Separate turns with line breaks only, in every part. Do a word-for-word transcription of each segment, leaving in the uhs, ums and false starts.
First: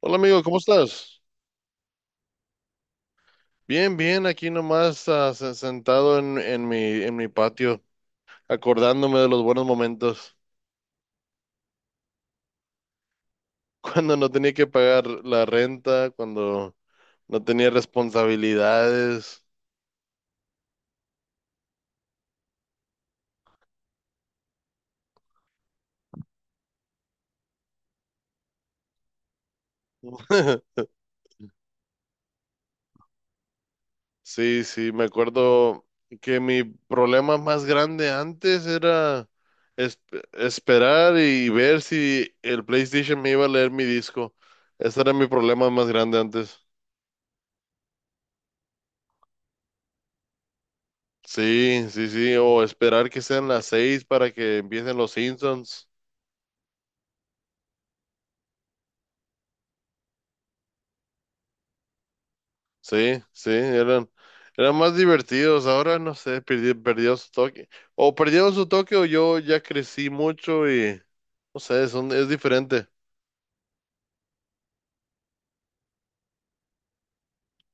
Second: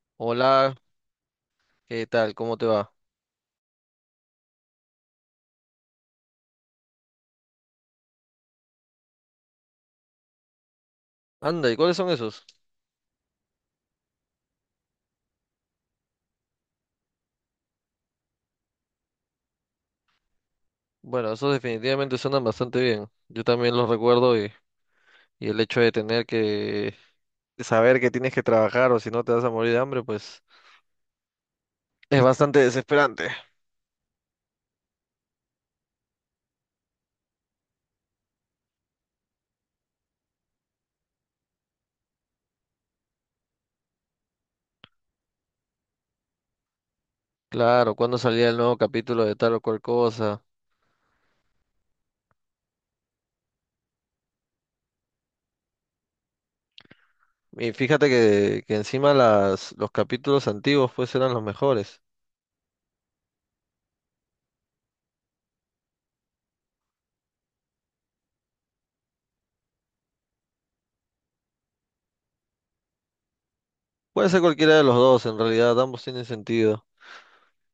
Hola, amigo, ¿cómo
Hola,
estás?
¿qué tal? ¿Cómo te va?
Bien, bien, aquí nomás ah, se- sentado en, en mi, en mi patio, acordándome de los buenos momentos.
Anda, ¿y cuáles son esos?
Cuando no tenía que pagar la renta, cuando no tenía responsabilidades.
Bueno, esos definitivamente suenan bastante bien. Yo también los recuerdo y, y el hecho de tener que de saber que tienes que trabajar o si no te vas a morir de hambre, pues es bastante desesperante.
Sí, sí, me acuerdo que mi problema más grande antes era es- esperar y ver si el PlayStation me iba a leer mi disco. Ese era mi problema más grande antes.
Claro, cuando salía el nuevo capítulo de tal o cual cosa?
Sí, sí, sí, o esperar que sean las seis para que empiecen los Simpsons.
Y fíjate que, que encima las, los capítulos antiguos pues eran los mejores.
Sí, sí, eran, eran más divertidos. Ahora no sé, perdi- perdió su toque. O perdieron su toque o yo ya crecí mucho y no sé, son, es diferente.
Puede ser cualquiera de los dos, en realidad ambos tienen sentido.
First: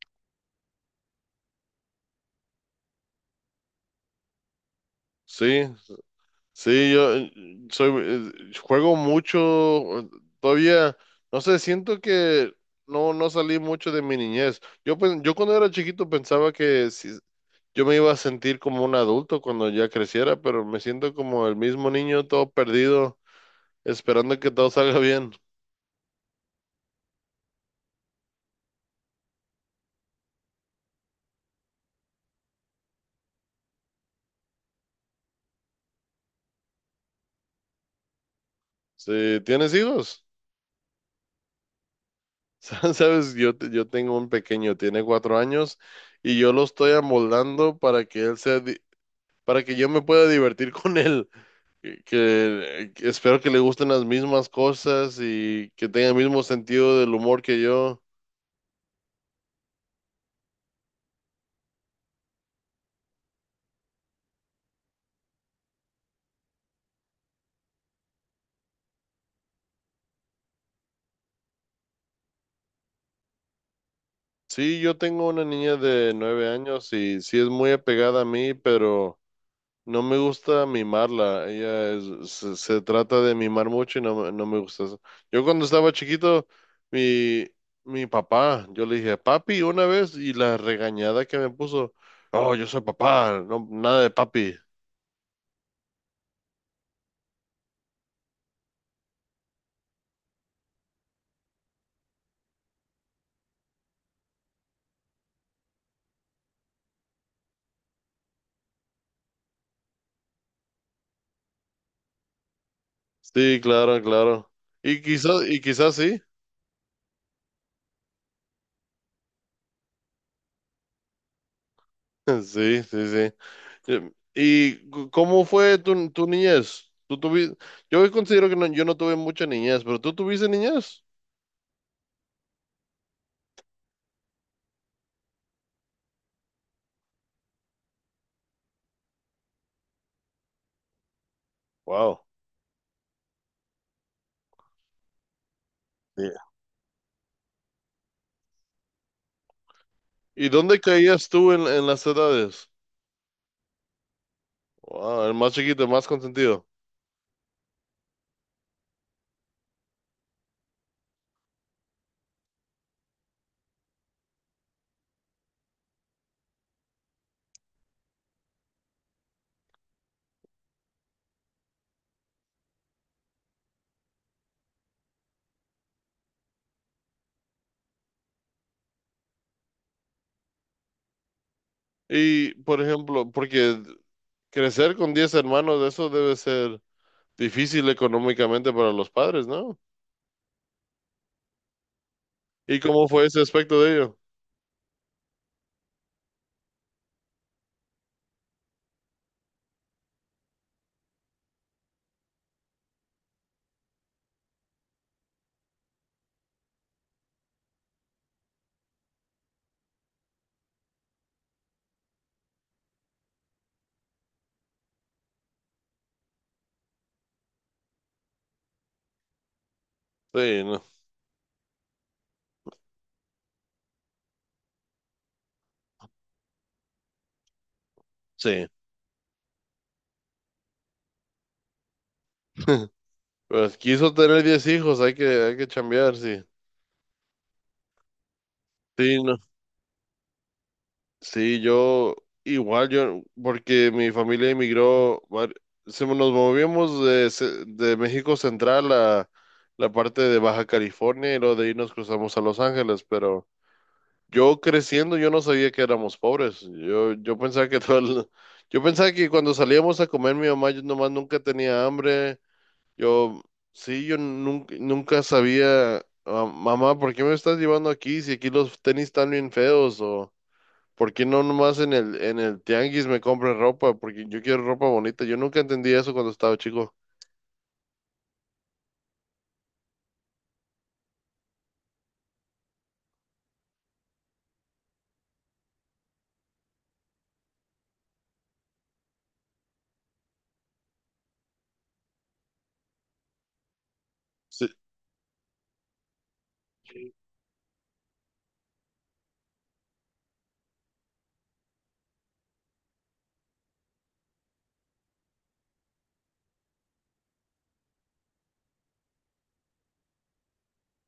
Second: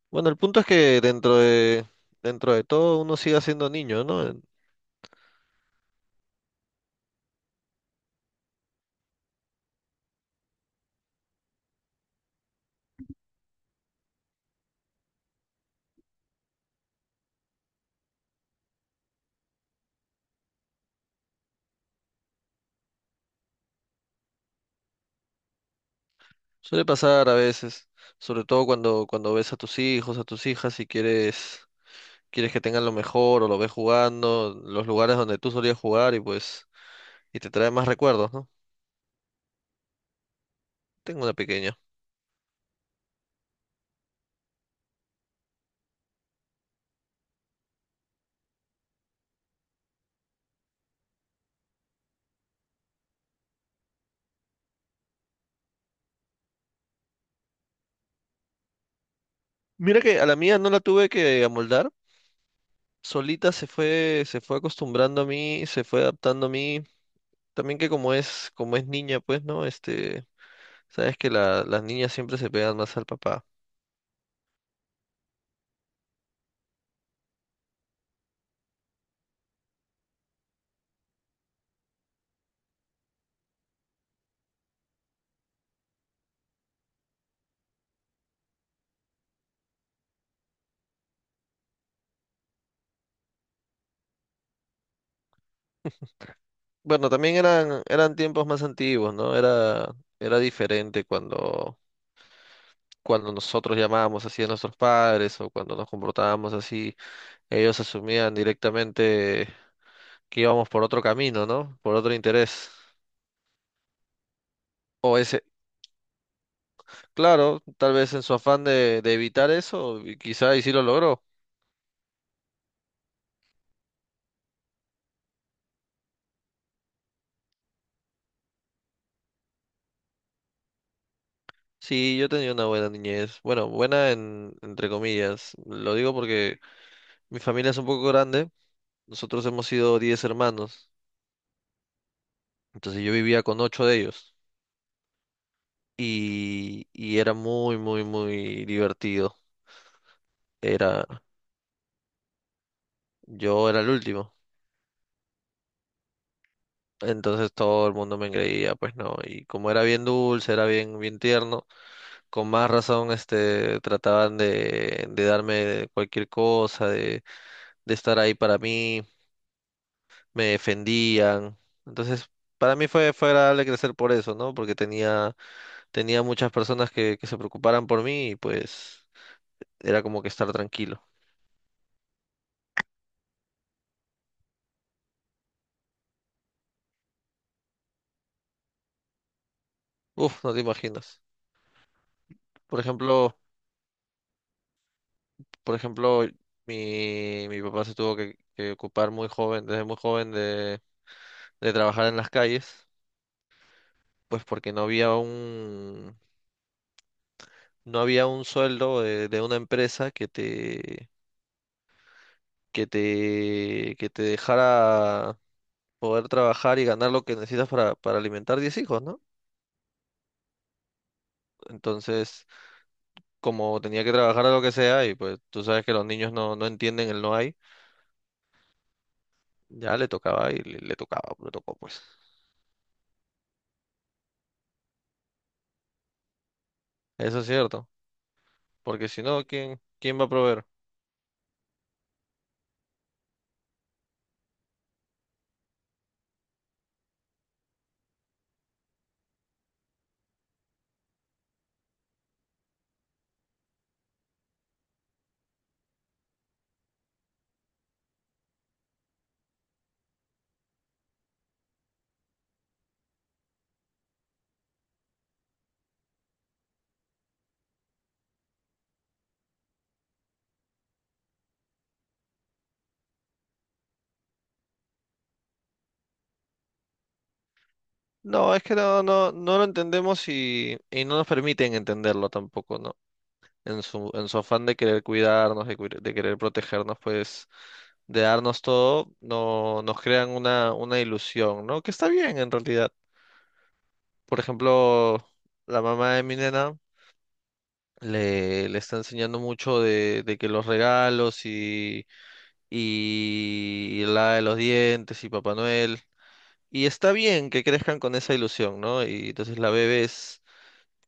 Bueno, el punto es que dentro de, dentro de todo uno sigue siendo niño, ¿no?
Sí, sí, yo eh, soy, eh, juego mucho. eh, Todavía, no sé, siento que no, no salí mucho de mi niñez. Yo, pen- yo cuando era chiquito pensaba que sí. Yo me iba a sentir como un adulto cuando ya creciera, pero me siento como el mismo niño todo perdido, esperando que todo salga bien.
Suele pasar a veces, sobre todo cuando, cuando ves a tus hijos, a tus hijas y quieres, quieres que tengan lo mejor o lo ves jugando, los lugares donde tú solías jugar y pues, y te trae más recuerdos, ¿no?
Sí, ¿tienes hijos?
Tengo una pequeña.
Sabes, yo, te- yo tengo un pequeño, tiene cuatro años, y yo lo estoy amoldando para que él sea, di- para que yo me pueda divertir con él. Que, que- que espero que le gusten las mismas cosas y que tenga el mismo sentido del humor que yo.
Mira que a la mía no la tuve que amoldar, solita se fue, se fue acostumbrando a mí, se fue adaptando a mí. También que como es, como es niña, pues, ¿no? Este, sabes que la- las niñas siempre se pegan más al papá.
Sí, yo tengo una niña de nueve años y sí es muy apegada a mí, pero no me gusta mimarla, ella es- se, se trata de mimar mucho y no, me- no me gusta eso. Yo cuando estaba chiquito, mi, mi papá, yo le dije, papi, una vez, y la regañada que me puso, oh, yo soy papá, no, nada de papi.
Bueno, también eran, eran tiempos más antiguos, ¿no? Era, era diferente cuando cuando nosotros llamábamos así a nuestros padres o cuando nos comportábamos así, ellos asumían directamente que íbamos por otro camino, ¿no? Por otro interés.
Sí, claro, claro. Y
O
quizás,
ese,
y quizás sí.
claro, tal vez en su afán de, de evitar eso, y quizá y sí lo logró.
Sí, sí, sí. Yo- ¿Y cu- cómo fue tu, tu niñez? ¿Tú tuviste? Yo considero que no- yo no tuve mucha niñez, pero ¿tú tuviste niñez?
Sí, yo tenía una buena niñez. Bueno, buena en, entre comillas. Lo digo porque mi familia es un poco grande. Nosotros hemos sido diez hermanos.
Wow.
Entonces yo vivía con ocho de ellos. Y, y era muy, muy, muy divertido.
¿Y dónde
Era.
caías tú en, en, las edades?
Yo era el último.
Ah, el más chiquito, el más consentido.
Entonces todo el mundo me engreía, pues no. Y como era bien dulce, era bien, bien tierno, con más razón, este, trataban de, de darme cualquier cosa, de, de estar ahí para mí, me defendían. Entonces, para mí fue, fue agradable crecer por eso, ¿no? Porque tenía, tenía muchas personas que, que se preocuparan por mí y pues era como que estar tranquilo.
Y, por ejemplo, porque crecer con diez hermanos, eso debe ser difícil económicamente para los padres, ¿no?
Uf, no te imaginas.
¿Y
Por
cómo fue
ejemplo,
ese aspecto de ello?
por ejemplo, mi, mi papá se tuvo que, que ocupar muy joven, desde muy joven de, de trabajar en las calles, pues porque no había un, no había un sueldo de, de una empresa que te, que te, que te dejara poder trabajar y ganar lo que necesitas para, para alimentar diez hijos, ¿no?
Sí, no,
Entonces, como tenía que trabajar a lo que sea, y pues tú sabes que los niños no, no entienden el no hay,
sí.
ya le tocaba y le, le tocaba, le tocó pues.
Pues quiso tener diez hijos, hay que, hay que chambear, sí.
Eso es cierto, porque
Sí,
si
no.
no, ¿quién, quién va a proveer?
Sí, yo igual, yo, porque mi familia emigró, var- se- nos movimos de, ce- de México Central a la parte de Baja California y luego de ahí nos cruzamos a Los Ángeles, pero yo creciendo yo no sabía que éramos pobres, yo, yo pensaba que todo el- yo pensaba que cuando salíamos a comer mi mamá yo nomás nunca tenía hambre, yo sí, yo nunca, nunca sabía: "Ah, mamá, ¿por qué me estás llevando aquí si aquí los tenis están bien feos? O ¿por qué no nomás en el, en el tianguis me compran ropa? Porque yo quiero ropa bonita". Yo nunca entendí eso cuando estaba chico.
No, es que no, no, no lo entendemos y, y no nos permiten entenderlo tampoco, ¿no? En su, en su afán de querer cuidarnos, de, cuir- de querer protegernos, pues, de darnos todo, no, nos crean una, una ilusión, ¿no? Que está bien en realidad. Por
Sí,
ejemplo, la mamá de mi nena le, le está enseñando mucho de, de que los regalos y, y, y la de los dientes y Papá Noel. Y está bien que crezcan con esa ilusión, ¿no? Y entonces la bebé es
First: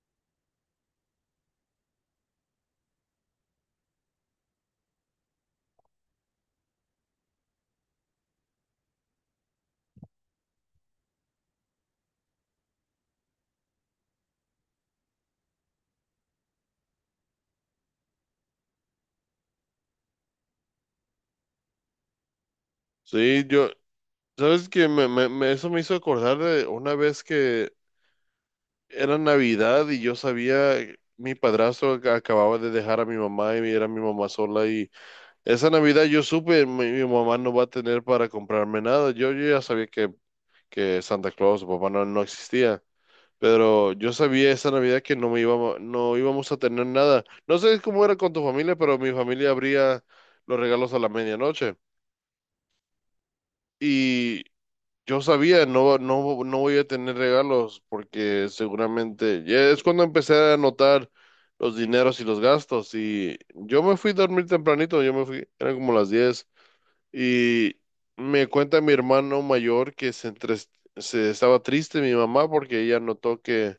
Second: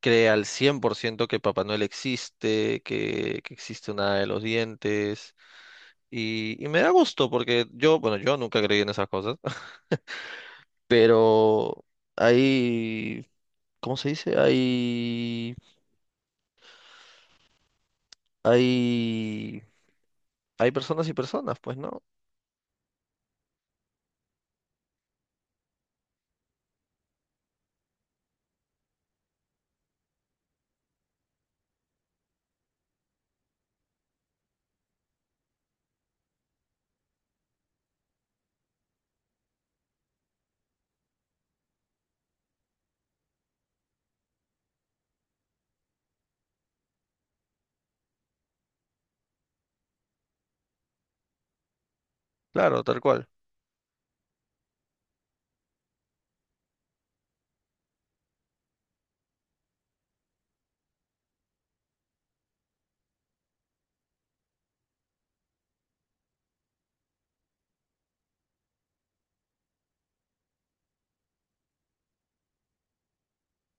cree al cien por ciento que Papá Noel existe, que, que existe una hada de los dientes. Y, y me da gusto porque yo, bueno, yo nunca creí en esas cosas, pero hay, ¿cómo se dice? Hay, hay, hay personas y personas, pues, ¿no?
sí, yo, ¿sabes qué? Me, me- me- eso me hizo acordar de una vez que era Navidad y yo sabía, mi padrastro ac- acababa de dejar a mi mamá y era mi mamá sola y esa Navidad yo supe, mi, mi mamá no va a tener para comprarme nada. Yo, yo ya sabía que, que Santa Claus o papá no, no existía. Pero yo sabía esa Navidad que no me íbamos, no íbamos a tener nada. No sé cómo era con tu familia, pero mi familia abría los regalos a la medianoche.
Claro, tal cual,
Y yo sabía, no, no, no voy a tener regalos porque seguramente ya es cuando empecé a anotar los dineros y los gastos. Y yo me fui a dormir tempranito, yo me fui, eran como las diez. Y me cuenta mi hermano mayor que se, entres- se estaba triste mi mamá porque ella notó que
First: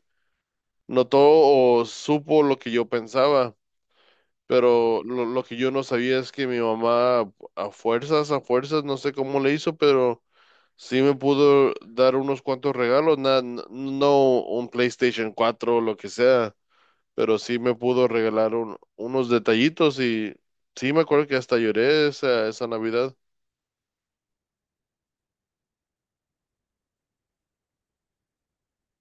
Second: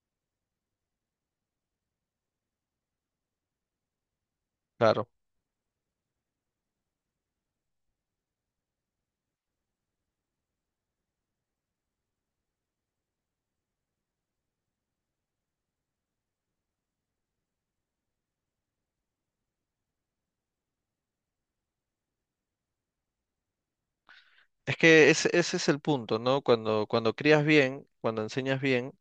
notó o supo lo que yo pensaba, pero
claro.
lo, lo que yo no sabía es que mi mamá a fuerzas, a fuerzas, no sé cómo le hizo, pero sí me pudo dar unos cuantos regalos, na- n- no un PlayStation cuatro o lo que sea, pero sí me pudo regalar un- unos detallitos y sí me acuerdo que hasta lloré esa, esa Navidad.
Es que ese, ese es el punto, ¿no? Cuando, cuando crías bien, cuando enseñas bien,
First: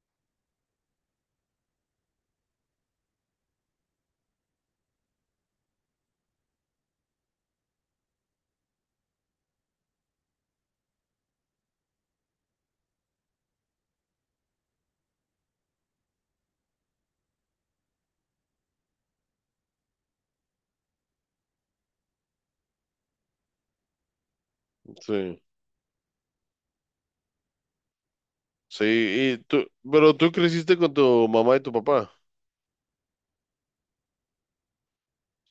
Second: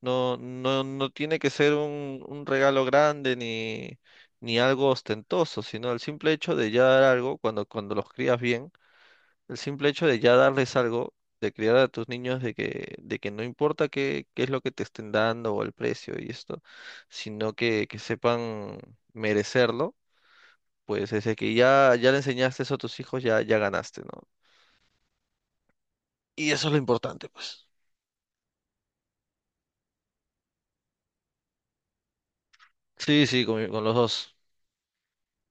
No, no, no tiene que ser un, un regalo grande ni, ni algo ostentoso, sino el simple hecho de ya dar algo, cuando, cuando los crías bien, el simple hecho de ya darles algo, de criar a tus niños de que, de que no importa qué, qué es lo que te estén dando o el precio y esto, sino que, que sepan merecerlo, pues desde que ya, ya le enseñaste eso a tus hijos, ya, ya ganaste, ¿no?
Sí.
Y eso es lo importante, pues.
Sí, y tú, pero tú creciste con tu mamá y tu papá.
Sí, sí, con, mi- con los dos.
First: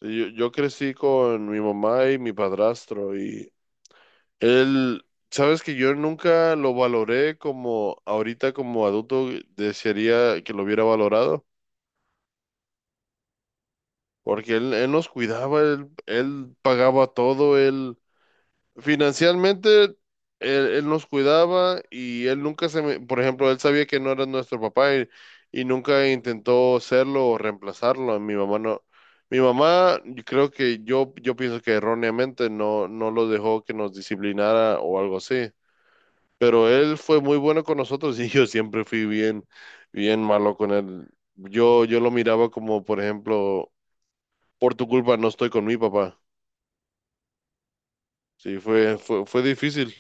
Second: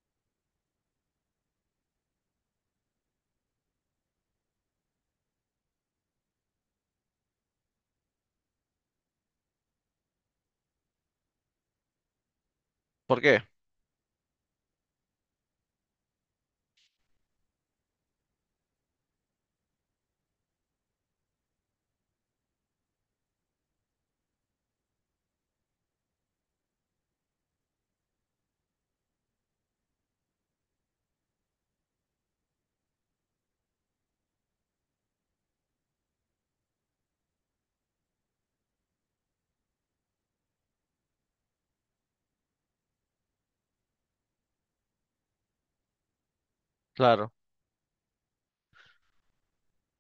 Sí, Yo, yo crecí con mi mamá y mi padrastro. Él, sabes que yo nunca lo valoré como ahorita; como adulto eh, desearía que lo hubiera valorado,
¿Por qué?
porque él, él nos cuidaba, él, él pagaba todo, él financieramente él, él nos cuidaba y él nunca se me, por ejemplo, él sabía que no era nuestro papá y, y nunca intentó serlo o reemplazarlo. Mi mamá no, mi mamá, yo creo que yo, yo pienso que erróneamente no, no lo dejó que nos disciplinara o algo así. Pero él fue muy bueno con nosotros y yo siempre fui bien, bien malo con él. Yo, yo lo miraba como, por ejemplo, por tu culpa no estoy con mi papá.
Claro.
Sí, fue, fue, fue difícil.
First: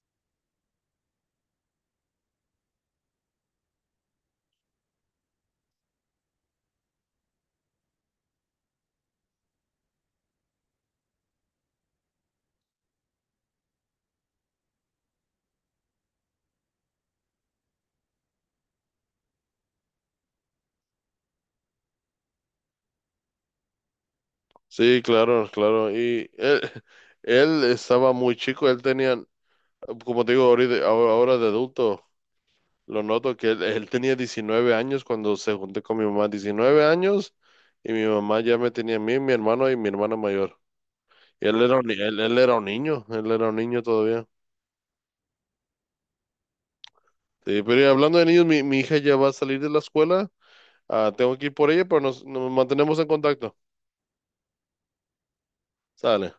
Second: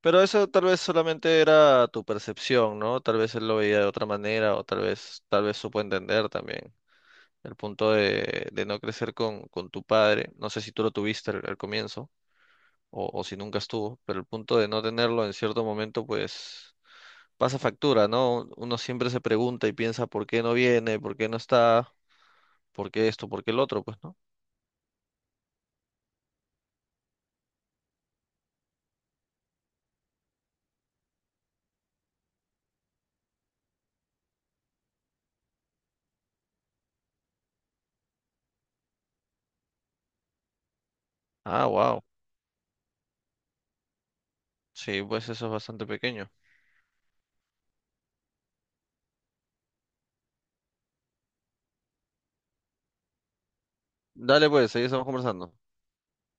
Pero eso tal vez solamente era tu percepción, ¿no? Tal vez él lo veía de otra manera o tal vez, tal vez supo entender también el punto de, de no crecer con, con tu padre. No sé si tú lo tuviste al, al comienzo o, o si nunca estuvo, pero el punto de no tenerlo en cierto momento, pues pasa factura, ¿no? Uno siempre se pregunta y piensa por qué no viene, por qué no está, por qué esto, por qué el otro, pues, ¿no?
Sí, claro, claro. Y él, él estaba muy chico, él tenía, como te digo, ahorita, ahora ahora de adulto, lo noto que él, él tenía diecinueve años cuando se junté con mi mamá, diecinueve años, y mi mamá ya me tenía a mí, mi hermano y mi hermana mayor. Y él
Ah,
era un, ni-
wow.
él él era un niño, él era un niño todavía.
Sí, pues eso es bastante pequeño.
Sí, pero ya hablando de niños, mi, mi hija ya va a salir de la escuela. Ah, tengo que ir por ella, pero nos, nos mantenemos en contacto.
Dale, pues, ahí estamos conversando.
Sale.